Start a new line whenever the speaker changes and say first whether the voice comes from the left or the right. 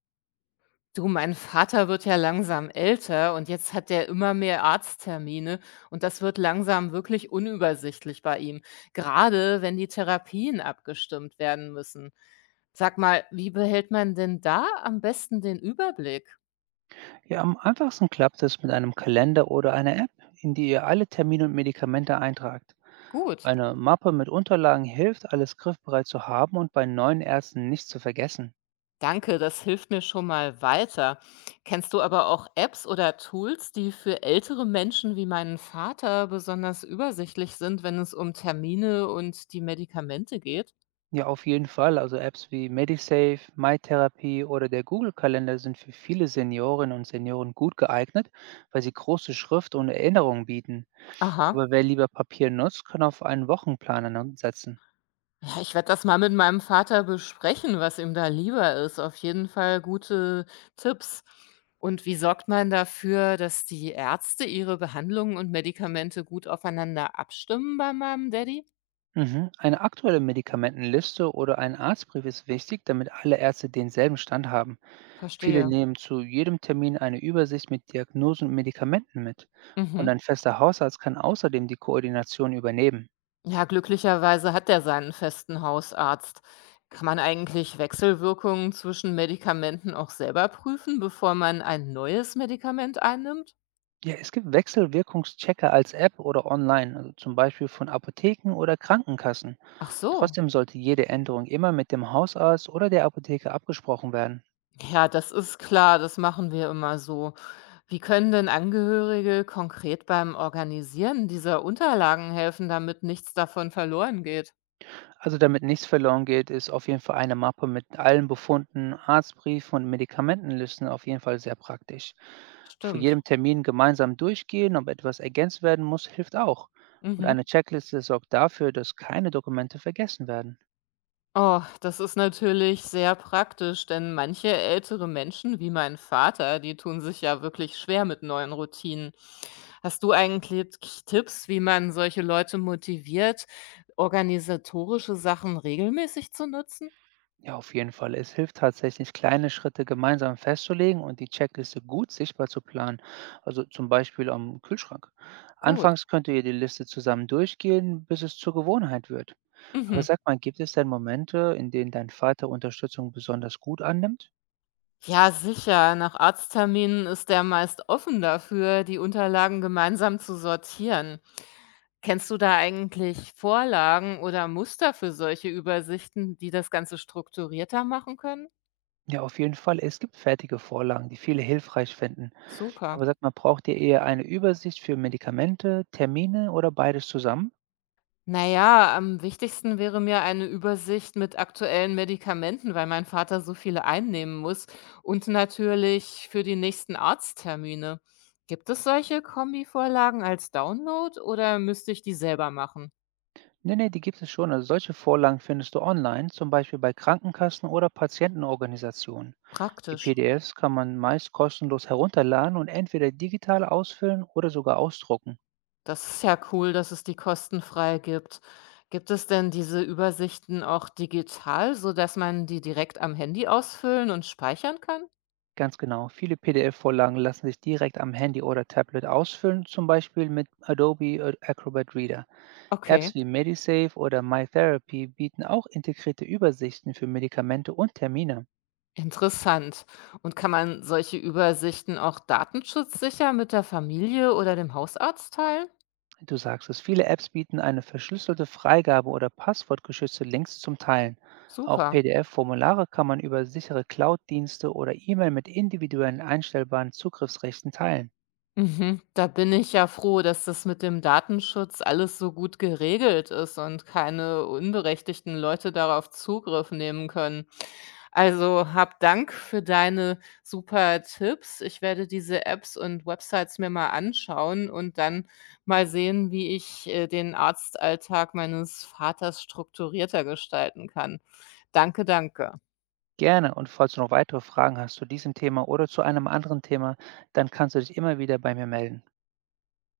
left: Du, mein Vater wird ja langsam älter und jetzt hat er immer mehr Arzttermine und das wird langsam wirklich unübersichtlich bei ihm, gerade wenn die Therapien abgestimmt werden müssen. Sag mal, wie behält man denn da am besten den Überblick?
right: Ja, am einfachsten klappt es mit einem Kalender oder einer App, in die ihr alle Termine und Medikamente eintragt.
left: Gut,
right: Eine Mappe mit Unterlagen hilft, alles griffbereit zu haben und bei neuen Ärzten nicht zu vergessen.
left: danke, das hilft mir schon mal weiter. Kennst du aber auch Apps oder Tools, die für ältere Menschen wie meinen Vater besonders übersichtlich sind, wenn es um Termine und die Medikamente geht?
right: Ja, auf jeden Fall. Also Apps wie Medisave, MyTherapie oder der Google-Kalender sind für viele Seniorinnen und Senioren gut geeignet, weil sie große Schrift und Erinnerungen bieten.
left: Aha.
right: Aber wer lieber Papier nutzt, kann auf einen setzen.
left: Ja, ich werde das mal mit meinem Vater besprechen, was ihm da lieber ist. Auf jeden Fall gute Tipps. Und wie sorgt man dafür, dass die Ärzte ihre Behandlungen und Medikamente gut aufeinander abstimmen bei meinem Daddy?
right: Mhm. Eine aktuelle Medikamentenliste oder ein Arztbrief ist wichtig, damit alle Ärzte denselben Stand haben. Viele
left: Verstehe.
right: nehmen zu jedem Termin eine Übersicht mit Diagnosen und Medikamenten mit. Und
left: Mhm.
right: ein fester Hausarzt kann außerdem die Koordination übernehmen.
left: Ja, glücklicherweise hat er seinen festen Hausarzt. Kann man eigentlich Wechselwirkungen zwischen Medikamenten auch selber prüfen, bevor man ein neues Medikament einnimmt?
right: Ja, es gibt Wechselwirkungschecker als App oder online, also zum Beispiel von Apotheken oder Krankenkassen.
left: Ach so.
right: Trotzdem sollte jede Änderung immer mit dem Hausarzt oder der Apotheke abgesprochen werden.
left: Ja, das ist klar, das machen wir immer so. Wie können denn Angehörige konkret beim Organisieren dieser Unterlagen helfen, damit nichts davon verloren geht?
right: Also damit nichts verloren geht, ist auf jeden Fall eine Mappe mit allen Befunden, Arztbriefen und Medikamentenlisten auf jeden Fall sehr praktisch. Vor
left: Stimmt.
right: jedem Termin gemeinsam durchgehen, ob etwas ergänzt werden muss, hilft auch. Und
left: Mhm.
right: eine Checkliste sorgt dafür, dass keine Dokumente vergessen werden.
left: Oh, das ist natürlich sehr praktisch, denn manche ältere Menschen, wie mein Vater, die tun sich ja wirklich schwer mit neuen Routinen. Hast du eigentlich Tipps, wie man solche Leute motiviert, organisatorische Sachen regelmäßig zu nutzen?
right: Ja, auf jeden Fall. Es hilft tatsächlich, kleine Schritte gemeinsam festzulegen und die Checkliste gut sichtbar zu planen. Also zum Beispiel am Kühlschrank.
left: Gut.
right: Anfangs könnt ihr die Liste zusammen durchgehen, bis es zur Gewohnheit wird. Aber
left: Mhm.
right: sag mal, gibt es denn Momente, in denen dein Vater Unterstützung besonders gut annimmt?
left: Ja, sicher. Nach Arztterminen ist er meist offen dafür, die Unterlagen gemeinsam zu sortieren. Kennst du da eigentlich Vorlagen oder Muster für solche Übersichten, die das Ganze strukturierter machen können?
right: Ja, auf jeden Fall. Es gibt fertige Vorlagen, die viele hilfreich finden.
left: Super.
right: Aber sag mal, braucht ihr eher eine Übersicht für Medikamente, Termine oder beides zusammen?
left: Naja, am wichtigsten wäre mir eine Übersicht mit aktuellen Medikamenten, weil mein Vater so viele einnehmen muss und natürlich für die nächsten Arzttermine. Gibt es solche Kombivorlagen als Download oder müsste ich die selber machen?
right: Nee, nee, die gibt es schon. Also solche Vorlagen findest du online, zum Beispiel bei Krankenkassen oder Patientenorganisationen. Die
left: Praktisch.
right: PDFs kann man meist kostenlos herunterladen und entweder digital ausfüllen oder sogar ausdrucken.
left: Das ist ja cool, dass es die kostenfrei gibt. Gibt es denn diese Übersichten auch digital, so dass man die direkt am Handy ausfüllen und speichern kann?
right: Ganz genau, viele PDF-Vorlagen lassen sich direkt am Handy oder Tablet ausfüllen, zum Beispiel mit Acrobat Reader.
left: Okay,
right: Apps wie Medisave oder MyTherapy bieten auch integrierte Übersichten für Medikamente und Termine.
left: interessant. Und kann man solche Übersichten auch datenschutzsicher mit der Familie oder dem Hausarzt teilen?
right: Du sagst es, viele Apps bieten eine verschlüsselte Freigabe oder passwortgeschützte Links zum Teilen. Auch
left: Super.
right: PDF-Formulare kann man über sichere Cloud-Dienste oder E-Mail mit individuellen einstellbaren Zugriffsrechten teilen.
left: Mhm, da bin ich ja froh, dass das mit dem Datenschutz alles so gut geregelt ist und keine unberechtigten Leute darauf Zugriff nehmen können. Also hab Dank für deine super Tipps. Ich werde diese Apps und Websites mir mal anschauen und dann mal sehen, wie ich den Arztalltag meines Vaters strukturierter gestalten kann. Danke, danke.
right: Gerne, und falls du noch weitere Fragen hast zu diesem Thema oder zu einem anderen Thema, dann kannst du dich immer wieder bei mir melden.